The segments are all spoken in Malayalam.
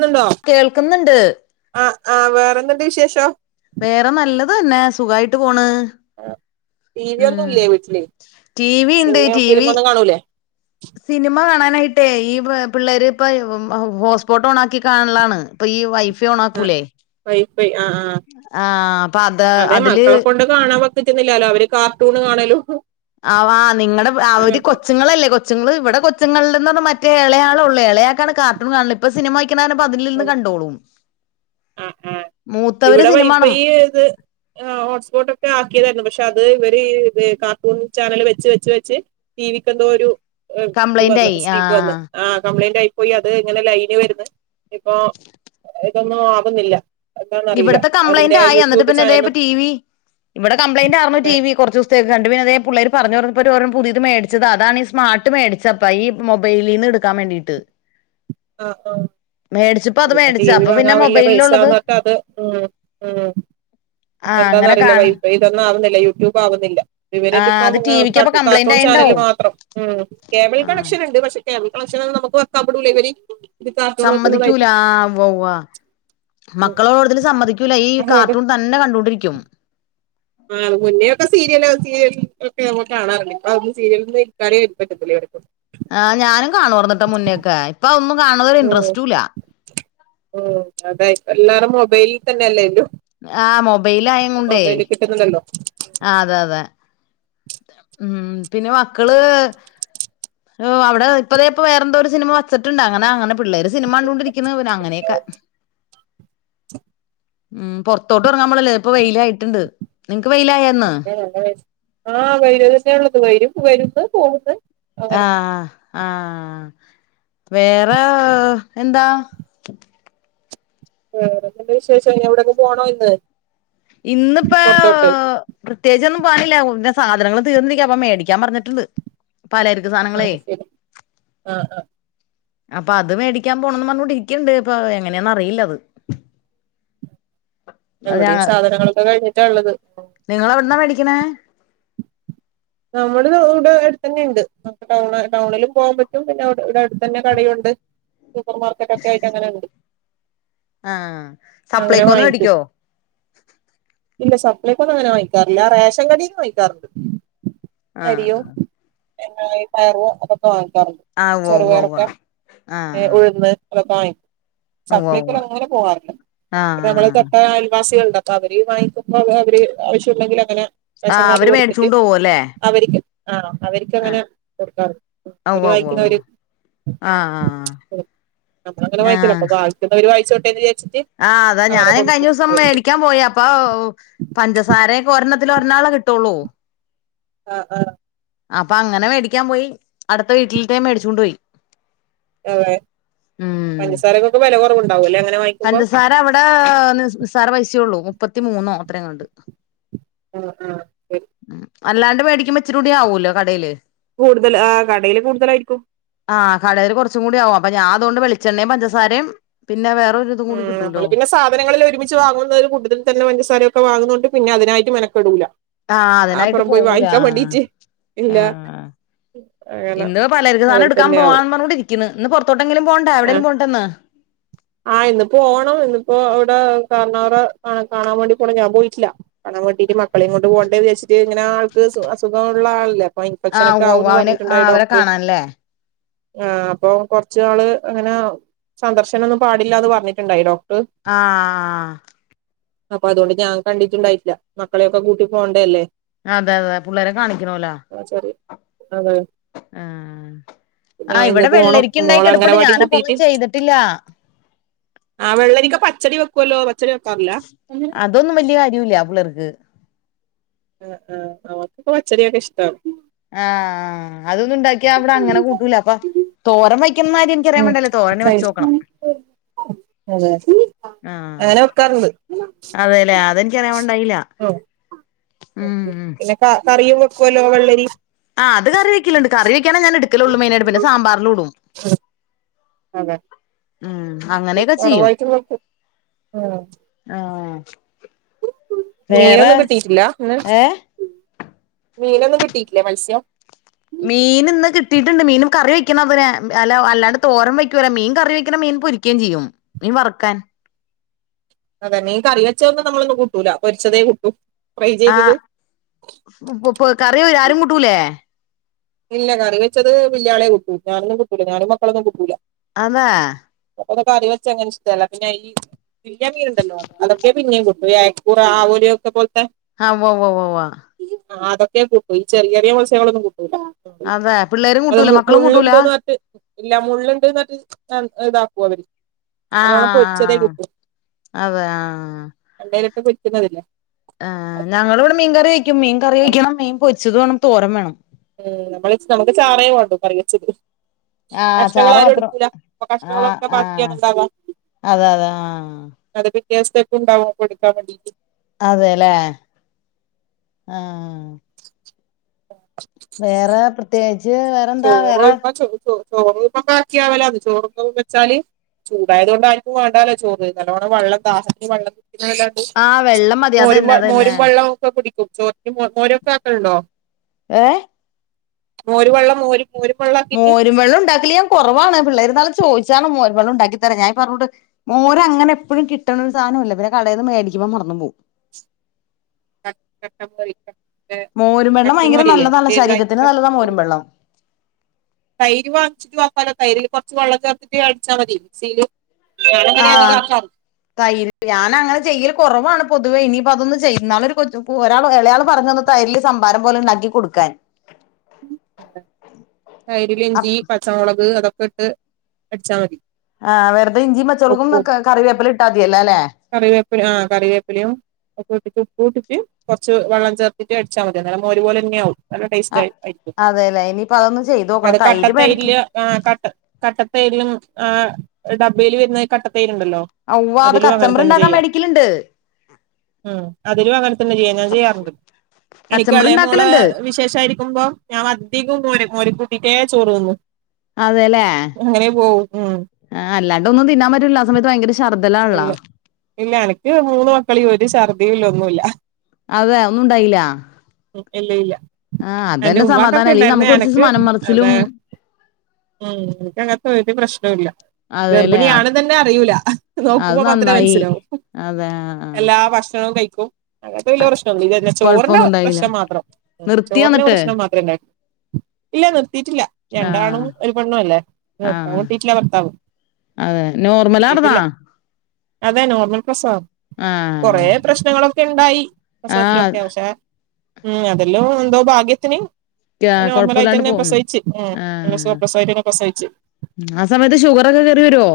ന്നുണ്ടോ കേൾക്കുന്നുണ്ട് ആ ആ വേറെന്തണ്ട് വിശേഷോ. വേറെ നല്ലതന്നെ സുഖായിട്ട് പോണ് ആ ടി വി ഒന്നും ഉം ഇല്ല വീട്ടില് ടി വി ഉണ്ട് സിനമ ടി വി ഫിലിമൊന്നും കാണൂലേ സിനിമ കാണാനായിട്ടേ ഈ പിള്ളേര് ഇപ്പ ഹോട്ട്സ്പോട്ട് ഓണ ആക്കി കാൺലാണ് അപ്പൊ ഈ വൈഫ ആ ഓണക്കൂലേ വൈഫൈ ആ ആ ആഹ അപ്പൊ അത് അതെ അതില് മക്കളെ കൊണ്ട് കാണാൻ പക്കറ്റുന്നില്ലല്ലോ അവര് കാർട്ടൂണ് കാണലു. ആവാ നിങ്ങളടെ അവര് കൊച്ചുങ്ങളല്ലേ കൊ ച്ചുങ്ങള് ഇവിടെ കൊച്ചങ്ങള് പറ മറ്റേളയാളള്ളൂ ഇളയാക്കാണ് കാർട്ടൂൺ കാണുന്നത് ഇപ്പൊ സിനിമ ക്കിന പ്പ അതിൽ നിന്ന് കണ്ടോളും ആ ആ മൂത്തവര് ഇവിടെ സിനിമ വൈഫൈ കാണും ഏത് ആ ഹോട്ട്സ്പോട്ട് ഒക്കെ ആിയതായിരുന്നു പക്ഷെ അത് ഇവര് കാർട്ടൂൺ ചാനൽ വെച്ച് വെച്ച് വെച്ച് ടീവീക്കെന്തോരു ഇത് വ കംപ്ലൈന്റ് ആയി സ്ത്രീക്ക് വന്നന്ന് ആഹ് ആ കംപ്ലൈന്റ് ആയി പോയി അത് ഇങ്ങനെ ലൈനി വന്ന് ഇപ്പൊ ഇതൊന്നും ആവുന്നില്ല എന്താന്നറിയില്ല ഇവിടത്തെ അതിന്റെ ആ കംപ്ലയിന്റയി യൂട്യൂബ് എന്നിട്ട്ന്നെതേ ചാനലും ടിവി ഇവിടെ കംപ്ലൈന്റ് ആരുന്നു അതെ ടിവി കോർചുസ് കണ്ടു പിന്നെതേ പിള്ളേര് പറഞ്ഞഞ് പറഞ്ഞപ്പോ ഓരോ പുതിയത് മേടിച്ചത് അതാണ് ഈ സ്മാർട്ട് മേിച്ചപ്പപ്പോ ഈ മൊബൈലിന്ന് എടു ക്കാവേണ്ടിട്ട് ആ ആ മേടിച്ചപ്പോ അത് ഇപ്പ ടി മേടിച്ച വി അപ്പൊ വാങ്ങ പിന്നെ വല മൊബൈലിലുള്ളത് പൈസന്ന അതെ ഉം ഉം ആ എന്താന്നന്ന് അങ്ങനെ അറിയില്ല കാണാ വൈപ്പയ് ഇതൊന്നും ആവുന്നില്ല യൂട്യൂബ് ആവുന്നില്ല ആ ഇവരായിട്ടിപ്പം അത് ടി വിക്ക് അപ്പൊ കംപ്ലൈന്റ് കാർട്ടൂൺ ആയിണ്ടാവും ചാനൽമാത്രം കേബിൽ ആ കണക്ഷൻ ഇണ്ട് പശേ കേരളക്ഷന നമക്ക് വെക്കാൻ ഇവര് ഇത് കാർട്ടൂൺ കാമ്മതിക്കൂല വെക്കുന്നതായിട്ട് ആ വോവ മക്കളോട്തൽ സമ്മതിക്കൂല ഈ അതുകൊണ്ട് കാർട്ടൂൺ ത ന്നെ കണ്ടുകൊണ്ടിരിക്കും ആ മുന്നേ ഒക്കെ സീരിയല് സീയൽ ഒക്കെ കാണാറണ്ട് അപ്പ അതൊന്ന് സീരിയൽന്ന് ഇക്കാരേ പറ്റത്തില്ലേ അവർ ആ ഞാനും കാണോർന്ന്ട്ടൊ മുന്നേക്കെ ഇപ്പൊ ഒന്നും കാണവര് ഇൻറസ്റ്റല്ല ഉ അതായി എല്ലാരും മൊബൈലിൽ തന്നെ അല്ലേ എല്ലു ആഹ മൊബൈലായങ്ങോണ്ട ട്ട്ലല്ലോ ആ അതെ അതെ ഉം പിന്നെ മക്കള് ഓ അവിടെ ഇപ്പോതേപ്പപ്പോ വേറെന്ത ഒരു സിനിമ വച്ചട്ടുണ്ട് അങ്ങനെ അങ്ങനെ പിള്ളേര് സിനിമ കണ്ട കൊണ്ടിരിക്കുന്നത് അങ്ങനെയൊക്കെ ഉം പൊറത്തോട്ട് ഉറങ്ങാൻ പോളല്ലേ ഇപ്പൊ വെയിലായിട്ടുണ്ട് നിങ്ങക്ക് വെയിലായന്ന് ആ ആ ആഹ വായിൽ തന്നെയ ഉള്ളത് വരും വന്ന് പോകുന്നു ആഹ ആഹ വേറെ എന്താ വേറെന്തന്റെ വിശേഷം എവിടെയൊക്കെ പോണോ ഇന്ന് ഇന്നിപ്പൊ പുറത്തോട്ട് പ്രത്യേകിച്ചൊന്നും പണീല്ല പിന്നെ സാധനങ്ങൾ തീർന്നിരിക്കാ അപ്പ മേടിക്കാൻ പറഞ്ഞിട്ടുണ്ട് പലര്ക് സാധനങ്ങളേ അത് ശരി ആഹ് ആഹ് അപ്പൊ അത് മേടിക്കാൻ പോണംന്ന് പറഞ്ഞോണ്ടിരിക്കുണ്ട് ഇപ്പൊ എങ്ങനെയന്ന അറിയില്ല അത് എവിടെയും സാധനങ്ങളൊക്കെ കഴിഞ്ഞിട്ടാള്ളത് നിങ്ങൾ എവിടന്നാ മേടിക്കണേ നമ്മൾ ഇവിടെ അടുത്ത് തന്നെ ഉണ്ട് നമുക്ക് ടൗണ ടൗണിലും പോകാൻ പറ്റും പിന്നെ ഇവിടെ അടുത്ത് തന്നെ കടയുണ്ട് സൂപ്പർ മാർക്കറ്റ് ഒക്കെ ആയിട്ട് അങ്ങനെ ഉണ്ട് ആ അങ്ങനെ സപ്ലൈകൊന്ന് വാങ്ങിക്കും മേടിക്കോ ഇല്ല സപ്ലൈ കൊങ്ങനെ വാങ്ങിക്കാറില്ല റേഷൻ കടേന്ന് വാങ്ങിക്കാറുണ്ട് അരിയോ ആഹ് എന്നായൊ പയർ അതൊക്കെ വാങ്ങിക്കാറുണ്ട് ആഹ് ഉവ്വ ഉവ്വ ഉവ്വ ചെറുപയറൊക്കെ ഏ ആഹ് ഉഴുന്ന് അതൊക്കെ വാങ്ങിക്കും ഉവ്വ സപ്ലൈക്കോ ഉവ്വ അങ്ങനെ പോവാറില്ല നമ്മള് ആഹ് തൊട്ട അയൽവാസികൾ ഉണ്ട് അപ്പൊ അവര് വാങ്ങിക്കുമ്പോ അവ അവര് ആവശ്യമുണ്ടെങ്കിൽ അങ്ങനെ റേഷൻ കാർഡ് കൊടുത്തിട്ട് പോവുലെ അവരിക്ക് ആഹ് അവർക്ക് അങ്ങനെ കൊടുക്കാർ അവര് ഉവ്വ ഉവ്വ ഉവ്വ വാങ്ങിക്കുന്നവര് ആഹ് ആഹ് നമ്മളങ്ങനെ വാങ്ങിക്കില്ലാ ആഹ് അപ്പൊ ബാക്കിയുളളവർ വാങ്ങിച്ചോട്ടെ എന്ന് വിചാരിച്ചിട്ട് ആഹ് അതാ അങ്ങനെ ഞാനും കഴിഞ്ഞ കൊടുക്കും ദിവസം അവർക്ക് മേടിക്കാൻ പോയാ ഇപ്പൊ പഞ്ചസാരയൊക്കെ ഒരെണ്ണത്തിൽ ഒരന്നാളെ കിട്ടുള്ളൂ ആ ആ അപ്പൊ അങ്ങനെ മേടിക്കാൻ പോയി അടുത്ത വീട്ടിലിൽതെ മേടിചൊണ്ട് പോയി അതെ ഉം പഞ്ചസാരൊക്കെ വില കുറവ് ഉണ്ടാവുല്ലേ അങ്ങനെ വാങ്ങി പഞ്ചസാര അവിടെ നിസ്സാര പൈസയള്ളൂ മുപ്പത്തിമൂന്നോ അത്രങ്ങാണ്ട് ആ ആ അല്ലാണ്ട് മേടിക്കുപൊ ഇച്ചിരി കൂടി ആവൂല്ലോ കടയിൽ കൂടുതൽ ആ കടയില് കൂടുതലായിരിക്കും ആഹ് കടൽ കുറച്ചും കൂടി ആവും അപ്പൊ ഞാൻ അതൊണ്ട് വെളിച്ചെണ്ണയും, പഞ്ചാരയും പിന്നെ വേറെ ഉം നമ്മള് പിന്നെ സാധനങ്ങളിൽ ഒരു വാങ്ങുന്നത് ഒരു കൂട്ടതിൽ തന്നെ പഞ്ചാസാരൊക്കെ വാങ്ങുന്നത് കൊണ്ട് പിന്നെ അതിനായിട്ട് മെനക്കെടൂല ആഹ് അതിനായിട്ട് അപ്പുറം പോയി പോവൂല വാങ്ങിക്കാൻ ആ വേണ്ടീട്ട് ഇല്ല അങ്ങനെ ഇന്ന് പലചരിക്ക സാധനം അതിൽ എടുക്കാൻ തന്നെ പോവാ ആവും പറഞ്ഞു ഇന്ന് പുറത്തോട്ടെങ്കിലും പോണ്ടേ ആ എവിടെങ്കിലും പോണ്ടേ ഇന്ന് ആഹ് ഇന്ന് പോണം ഇന്നിപ്പോ ഇവിടെ കാർണോറെ കാണാൻ വേണ്ടി പോണം ഞാൻ പോയിട്ടില്ല പണം കിട്ടീട്ട് മക്കളീം കൊണ്ട് പോണ്ടേ വിചാര്ച്ച്ട്ട് ഇങ്ങനെ ആൾക്ക് അസുഖ ഉള്ള ആളല്ലേ അപ്പൊ ഇൻഫെക്ഷൻ ആഹ് ഒക്കെ ഉവ്വ് ഉവ്വ് ആവുന്ന് അവന് പറഞ്ഞിട്ടുണ്ടായി ആഹ് അവരെ ഡോക്ടർ കാണാൻല്ലേ ആ അപ്പൊ കൊറച്ച് നാള് അപ്പൊ അങ്ങനെ സന്ദർശം ഒന്നും പാടില്ലാന്ന് പറഞ്ഞിട്ടുണ്ടായി ഡോക്ടർ ആ ആഹ് അപ്പൊ അതുകൊണ്ട് ഞാൻ കണ്ടിട്ടുണ്ടായില്ല മക്കളെയൊക്കെ കൂട്ടി പോകണ്ടേ അല്ലേ അതെ അതെ പിള്ളേരെ കാണിക്കണല്ലേ ആ ശെരി അതെ ആഹ് ആ ആഹ് ഇന്ന് ഇവിടെ പോണം വെള്ളരിക്ക ഇണ്ടായി മോള കിടപ്പുണ്ട് അംഗനവാടി ഞാനപ്പൊ ഒന്നും കൂട്ടിയിട്ട് ചെയ്തിട്ടില്ല ആ വെളളരിക്ക പച്ചടി വെക്കല്ലോ പച്ചടി വെക്കാറില്ല അതൊന്നും വലിയ കാര്യമില്ല പിള്ളേർക്ക് ആ ആ അവർക്കൊക്കെ പച്ചടി ഒക്കെ ഇഷ്ടം ആഹ് അതൊന്നും ഇണ്ടാക്കിയാ ഇവിടെ അങ്ങനെ കൂട്ടൂല അപ്പ തോരം വയ്ക്കുന്നകാര്യം എനിക് അറിയാൻ ഉം വേണ്ടി തോരൻ വെച്ചോക്കണം ഏഹ് ആഹ് എങ്ങനെ വെക്കാ അതെല്ലേ അതെനിക്കറിയാൻ പാടിണ്ടായില്ല ഉം ഉം ഉം പിന്നെ കറിയും വെക്കുവല്ലോ വെള്ളരി ആ അത് കറി വക്കലുണ്ട് കറി വക്കാന ഞാൻ എടുക്കലുള്ളൂ മൈനായിട്ട് പിന്നെ സാമ്പാറിലിടും അതെ ഉം അങ്ങനെയൊക്കെ ചെയ്യും കുറവായിട്ട് വെക്കും ഉം ആഹ് വേറെ മീനൊന്നും കിട്ടിട്ടില്ല ഏഹ് മീനൊന്നും കിട്ടീട്ടില്ല ഇന്ന് മത്സ്യം മീൻ ഇന്ന് കിട്ടീട്ടുണ്ട് മീനും കറി വെക്കണം പിന്നെ അല്ല അല്ലാണ്ട് തോരം വയ്ക്കൂല മീൻ കറി വെക്കണം മീൻ പൊരി ക്കെയും ചെയ്യും മീൻ വറക്കാൻ അതെ മീൻ കറി വെച്ചതൊന്നും നമ്മളൊന്നും കൂട്ടൂല്ല പൊരിച്ചതേ കൂട്ടൂ ഫ്രൈ ചെയ്തത് ആഹ് കറി ആരും കൂട്ടൂലേ ഇല്ല കറി വെച്ചത് വല്യാളെ കൂട്ടൂ ഞാനൊന്നും കൂട്ടുല്ല ഞാനും മക്കളൊന്നും കൂട്ടൂല അതെ ഇവിടെ കറി വെച്ചത് അങ്ങനെ ഇഷ്ടല്ല പിന്നെ ഈ വല്യ മീൻണ്ടല്ലോ അതൊക്കെ പിന്നെയും കൂട്ടും ഈ അയ്ക്കൂറ ആവോലി ഒക്കെ പോല്ത്തെ ആഹ് ഉവ്വ് വ്വ് വ്വ അതൊക്കെ കൂട്ടും ഈ ചെറിയ ചെറിയ മത്സ്യങ്ങളൊന്നും കൂട്ടൂല്ല അതെ പിള്ളേരും അത് കൂട്ടൂല മക്കളും കൂട്ടൂല മുള്ളുണ്ട്ന്ന് പറഞ്ഞിട്ട് ഇല്ല മുള്ളൂണ്ട്ന്ന് റ്ഞ്ഞ് ഇതാക്കൂ അവര് നല്ലോണം പൊരിച്ചതേ കുട്ടുള്ളൂ അതെയ് ആഹ് രണ്ടേരോക്കെ പോരിക്കുന്നതില്ലേ ആഹ് ഞങ്ങൾ ഇവിടെ മീൻ കറി വെക്കും മീൻ കറി വെയ്ക്കണം മീൻ പൊരിച്ചത് വേണം തോരം വേണം ഉം നമ്മളച്ച് നമുക്ക് ചാറേ വേണ്ടു കറിവെച്ചത് ആഹ് കഷ്ണങ്ങൾ അച്ചാറ് ആരും മാത്രം എടുക്കൂല അപ്പൊ കഷ്ണങ്ങളൊക്കെ ബാക്കിയണുണ്ടാവാ അത അതാ ആഹ് അത് പിറ്റേ ദിവസത്തേക്കും ണ്ടാവും കൊടുക്കാൻ ഉള്ളത് അതെല്ലേ ആഹ് ആ [unintelligible] വേറെ പ്രത്യേകിച്ച് വേറെ വേറെന്താ ചോറും ഇപ്പ ചോ ചോ ചോറും ഇപ്പൊ ബാക്കിയാവലാണ് അത് ചോറപ്പോ വെച്ചാല് ചൂടായത് കൊണ്ടാരിക്കും വേണ്ടാലോ ചോറ് നല്ലവണ്ണം വള്ളം ദാഹം വേണ്ടത് വള്ളം ആഹ് വെള്ളം മതി മോരും വ അതന്നെ അതന്നെ മോരും വെള്ളം ഒക്കെ കുടിക്കും ചോറ്റിന് മോരൊക്കെ ആക്കലുണ്ടോ ഏഹ് മോര് വെള്ളം മോര് മോരും വെള്ളം ആക്കിയിട്ട് മോരും വെള്ളം ഉണ്ടാക്കല് ഞാൻ കുറവാണ് പിള്ളേരിന്നാള് ചോദിച്ചാണ് മോരും വെള്ളം ഉണ്ടാക്കി തരാൻ ഞാൻ പറഞ്ഞോണ്ട് മോര അങ്ങനെ എപ്പോഴും കിട്ടണ ഒരു സാധന ഇല്ല പിന്നെ കടയിൽന്ന് മേടിക്കുമ്പോ മറന്നു പോവും [unintelligible] മോരും വെള്ളം ഭയങ്കര കട്ടിമൊരില്ലേ നല്ലതാണ് ശരീരത്തിന് നല്ലതാ മോരും [unintelligible] വെള്ളം തൈര് വാങ്ങിച്ചിട്ട് ആക്കാല്ലോ തൈരിൽ കുറച്ച് വെള്ളം ചേർത്തിട്ട് അടിച്ചാ മതി മിക്സിയില് ഞാനങ്ങനെ അധികം ആഹ് ആക്കാറ് തൈര് ഞാന അങ്ങനെ ചെയ്യൽ കുറവാണ് പൊതുവേ ഇനിയിപ്പോ അതൊന്ന് ചെയ്യുന്ന ആഹ് ഇന്നാൾ ഒരു കൊ ഒരാൾ ഇളയാൾ പറഞ്ഞിന് തൈരിൽ സംഭാരം പോലെ ഉണ്ടാക്കി കൊടുക്കാൻ തൈരിലിഞ്ചി പച്ചമുളക് അതൊക്കെ ഇട്ട് അടിച്ചാൽ മതി ആഹ് വെറുതെഞ്ചിയുംപച്ചളക്കും ഉപ്പും കറി കറിവേപ്പിലയും ഇട്ടാതിയല്ലേ അല്ലെ കറിവേപ്പില ആഹ് കറിവേപ്പിലയും ഒക്കെ ഇട്ടിട്ട് ഉപ്പൂട്ടിട്ട് കുറച്ച് വള്ളം ചേർത്തിട്ട് അടിച്ചാ മതി അന്നരം മോരു പോലെ തന്നെ ആവും നല്ല ടേസ്റ്റ് ആ ആയി ആയിട്ടും അതെല്ലേ ഇനിപ്പ അതൊന്ന് ചെയ്ത് നോക്കണം തൈര് മേടിക്കാം ആഹ് കട്ട കട്ടതൈരിലും ആഹ് ഡബയിൽ വരുന്ന കട്ട തൈരുണ്ടല്ലോ ഔവ്വ അത് അതിലും അങ്ങനെ കച്ചമ്പറ് തന്നെ ഉണ്ടാക്കാൻ ചെയ്യാം മേടിക്കലുണ്ട് ഉം അതിലും അങ്ങനെ തന്നെ ചെയ്യാം ഞാൻ ചെയ്യാറുണ്ട് എനിക്ക് കച്ചമ്പറ് എളയ മോള ഉണ്ടാക്കലുണ്ട് വിശേഷ ആയിരിക്കുമ്പോ ഞാന് അധികും മോര് മോരു കുട്ടിട്ടേ ചോറ് തിന്നു അതെല്ലേ അങ്ങനെ പോവും ഉം ആഹ് അല്ലാണ്ട് ഒന്നും തിന്നാ പറ്റൂല ആഹ് സമയത്ത് ഭയങ്കര ശർദ്ദലാ ണലൊ ഇല്ല ഇല്ല എനക്ക് മൂന്ന് മക്കളീഒരു ശർദ്ദി ഇല്ലൊന്നുല്ല അതെ ഒന്നും ഉണ്ടായില്ല ഇല്ല ഇല്ല ആ എന്റെ അതന്നെ സമാധാനം ഉമ്മകൊകെ അല്ലെങ്കിൽ ഇണ്ടായര്ന്ന് നമുക്ക് കുറച്ച് എനിക്ക് മനം മറിച്ചിലും അതെ ഉം എനക്ക്ങ്ങനത്തെ ഒര് പ്രശ്നോല്ല അതെല്ലേ ഗർഭിണിയാണന്ന്ന്നെനെ അറിയു ല അത് നോക്കുമ്പോ മത്രേ നന്നായി മനസ്സിലാവു അതെ ആ എല്ലാ ഭക്ഷണവും കഴിക്കും അങ്ങനത്തെ വലിയ പ്രശ്നന്നുല പിന്നെ ചോറിന്റെ കൊഴപ്പൊന്നും ഉണ്ടായില്ല പ്രശ്നം മാത്രം നിർത്തിയോ ചോറിന്റെ എന്നിട്ട് പ്രശ്നം മാത്രെണ്ടായി ഇല്ല നിർത്തിട്ടില്ല രണ്ടാണും ആഹ് ഒരു പെണ്ണും അല്ലേ ഞാൻ ആഹ് നിർത്തിട്ടില്ല ഭർത്താവും അതെ നോർമലാർന്നാ നിർത്തിട്ടില്ല അതെ നോർമൽ പ്രസവകൊറേ ആഹ് പ്രശ്നങ്ങളൊക്കെ ഇണ്ടായി ആഹ് പ്രസവത്തിലൊക്കെ പക്ഷെ ഉം അതല്ലോ എന്തോ ഭാഗ്യതിന് കൊഴപ്പല്ലാണ്ട് നോർമലായ്ട്ടന്നെ പോന്ന് പ്രസവിച്ച് ഉം പ്രസവ പ്രസവയ്ട്ടന്നെ പ്രസവിച്ച് ആഹ് സമയത്ത് ഷുഗറക്കെകേറി വര്വൊ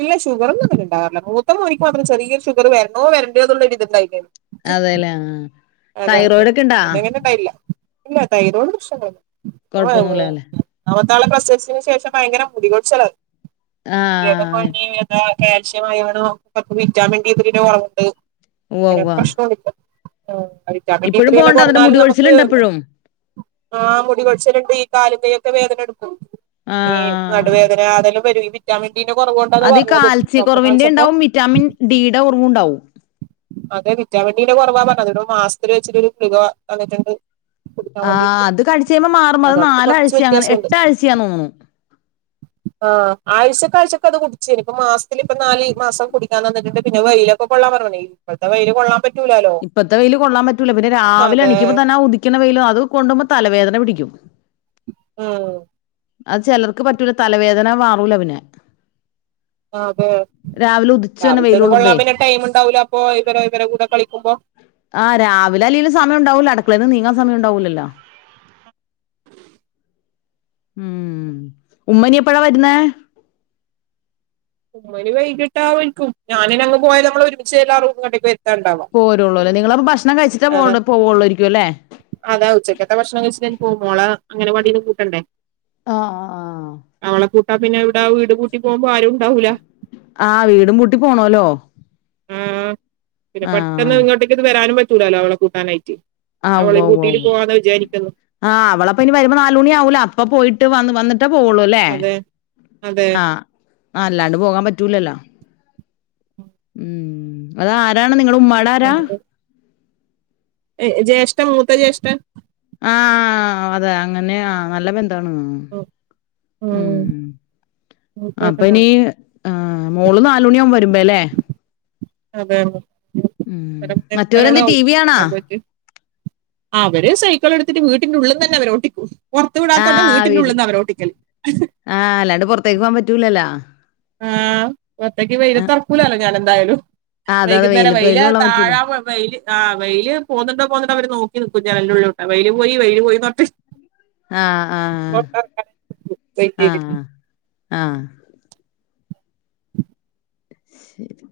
ഇല്ല ഷുഗറൊന്നുംങ്ങനെണ്ടാകാറ്ല്ല മൂത്ത മോന്ക്ക് മാത്രം ചെറിയൊര് ഷുഗറ് വെര്ണോ വരേണ്ട്യൊ ന്ന്ള്ളര്ത്ണ്ടായ്ര്ന്ന് അതെല്ലേ ആഹ് അതാണ് തൈറോയിഡ് ഒക്കെ ഇണ്ടാ പിന്നെ അങ്ങനെണ്ടായ്ല്ല ഇല്ല തയ്റോട് പ്രശ്നങ്ങണ്ടായ്ന് ഓ ആഹ് വെ കൊഴപ്പൊന്നുല്ലാല്ലെ ന്നാമത്താളെ പ്രസവ്ച്ചേന് ശേഷം ഭയങ്കര മുടികോയ്ച്ച്ലാന്ന് ആഹ് മുടി‌ക്കെകൊയ്ഞ്ഞ്ന്താ ക്യാൽഷ്യം അയണും പ്പംവിറ്റാമിൻഡിത്രീടെ കൊറവ്ണ്ട് ഉവ്വ അങ്ങനെ ഉവ്വ പ്രശ്നാണിപ്പം ഉം ഇപ്പഴും വിറ്റാമിൻഡീത്രീന്നെ പോവ്ണ്ടോ എന്നിട്ട് കൊറഞ്ഞാലും മുടി നമുക്ക് കൊഴിച്ചിലുണ്ടോ ഇപ്പഴും ആഹ് മുടികൊഴിച്ച്ല്ണ്ട് ഈകാലുംകയ്യൊക്കെ വേദനട്ക്കും ഏഹ് ആഹ് നടുവേദന അതെല്ലാവര് വി റ്റാമിൻഡിന്റെ കൊറവ്കൊണ്ടാന്ന അത് ഈ പറഞ്ഞത് കാൽസ്യ ഡോക്ടറെ കൊറവിന്റെ കാൺച്ചപ്പോ ഇണ്ടാവും വിറ്റാമിൻ ഡിയുടെ കൊറവും ഇണ്ടാവും അതെ വിറ്റാമിൻഡീന്റെ കൊറവാപറഞ്ഞത് ഒര് മാസ്ത്തില് വെച്ച്ട്ടൊര് തുകവ വന്ന്ട്ട്ണ്ട് ആഹ് അത് കട്ച്ചയ്മ്പം മാറും അത് അതുകൊണ്ടിപ്പോ കുറച്ച് നാലാഴ്ചങ്ങ് എട്ടാഴ്ചയാന്ന് തോന്ന്ണു പ്പാ ആഴ്ചക്കാഴ്ചക്ക് അത് കുടിച്ചേന് പ്പം മാസ്ത്ത്ലിപ്പം നാല് മാസം കുടിക്കാൻ തന്ന്ട്ട്ണ്ട് പിന്നെ വെയ്ലെക്കെകൊള്ളാൻപറഞ്ഞ്ന് ഇപ്പഴ്ത്തെ വെയ്ല് കൊള്ളാം ഇപ്പത്തെ വെയ്ല് കൊള്ളാൻ പറ്റുല പിന്നെ രാവിലെ അതെ എണിക്കുമ്പോ തന്നെ ഉദിക്കണ വെയ്ല് അത്കൊണ്ടുമ്പോ തലവേദന പിടിക്കും ഉം അത് ചെലർക്ക് പറ്റുല തലവേദന വാറൂലപിന്നെ ആതേ രാവിലെ ഉദിച്ചു തന്നെ വെയില് രാവിലത്തേത് കൊള്ളുമ്പേ കൊള്ളാപിന്നെ ടൈംമ്ണ്ടാവൂലപ്പൊ ഇവരെ ഇവരെ കൂടെ കളിക്കുമ്പോ ആഹ് രാവിലല്ലെലും സമയണ്ടാവുല്ല അടുക്ക്ളെന്ന്നീങ്ങാൻ സമയ്ണ്ടാവൂലല്ലോ ഉം ഉമ്മനിപ്പെഴാ വരുന്നേ ഓര് വൈകിട്ടാവൽക്കും ഞാനിനങ്ങ് പോയാല് നമ്മളൊര്മിച്ച്ല്ലാ റൂമുകണ്ടെക് പോരുള്ളൂല്ലേ നിങ്ങളപ്പം ഭക്ഷണം അതെ കഴിച്ച്ട്ടാപോവ്ള്ള് പോവുള്ളാര്ക്ക്വല്ലേ അതാ ഉച്ചക്കത്തെ ഭക്ഷണം കയ്ച്ച്ട്ടെന്നെ പോവു മോളെ അങ്ങനെവാടിന്ന് കൂട്ടണ്ടേ ആഹ് ആഹ് അവളെ കൂട്ടാ പിന്നവ്ടെ വീട് പൂട്ടിപോംമ്പോ ആരും ഉണ്ടാവൂല ആഹ് വീടുംപൂട്ടി പോണോല്ലോ ഉം പിന്നെ പെട്ടെന്ന് ആഹ് ഇങ്ങോട്ടേക്ക് വരാനും പറ്റൂലാലോ അവളെ കൂട്ടാനായ്ട്ട് ആഹ് ഉവ്വ അവളേം ഉവ്വ കൂട്ടിട്ട് ഉവ്വ പോവാന്ന വിചാര്ക്ക്ന്ന് ആഹ് അവളപ്പനി വരുമ്പോ നാലൂണിയാകുല്ലോ അപ്പപോയിട്ട് വ വന്നിട്ടാ പോവ്ള്ള് ല്ലേ അതെ അതെ ആഹ് അല്ലാണ്ട് പോകാൻപറ്റൂലല്ലോ ഉം അതാരാണ് നിങ്ങടുമ്മാടെ ആരാ ഏഹ് ജേഷ്ഠൻ മൂത്ത ജേഷ്ഠൻ ആഹ് അതാ അങ്ങനെയാ നല്ല ബന്ധാണ് ആഹ് ഉം, ഉം ഉം അപ്പ്നീ മൂത്തേട്ടനാണ് ആഹ് മോള് നാലൂണിയാവും വരുമ്പെല്ലേ ഉം മറ്റവരെന്ത് ടി വി കാണാ [unintelligible] അവര് സൈക്കിളെട്ത്ത്ട്ട് വീട്ട്ന്റുള്ള്ന്നന്നെ അവര് ഓട്ടിക്കും പൊറത്ത് വിടാത്തോണ്ട് ആഹ് വീട് വീട്ട്നുള്ള്ന്നാവരോട്ടിക്കൽ ആഹ് അല്ലാണ്ട് പൊറത്തേക്ക് പോവാൻ പറ്റൂലല്ലോ ആഹ് പൊർത്തേക്ക് ആഹ് വെയ്ലത്തെറക്കൂലല്ലോ ഞാനെന്തായാലും അതെ അതെ വൈകുന്നേരം വെയിലത്ത് വെയ്ല് വെയില് കൊള്ളാൻ പറ്റൂല താഴാപോയ വെയ്ല്ല് ആഹ് വെയ്ല് പോന്നുണ്ടോ പോന്നുണ്ടോ അവര് നോക്കി നിക്കും ജനല്ന്റെള്ള്ലൂട്ടെ വെയ്ല് പോയ് വെയ്ല് പോയ്ന്നർഞ്ഞ്ട്ട് ആഹ് ആഹ് വെയിറ്റ് ചെയ്തിട്ട് ആഹ് ആഹ് ശെരി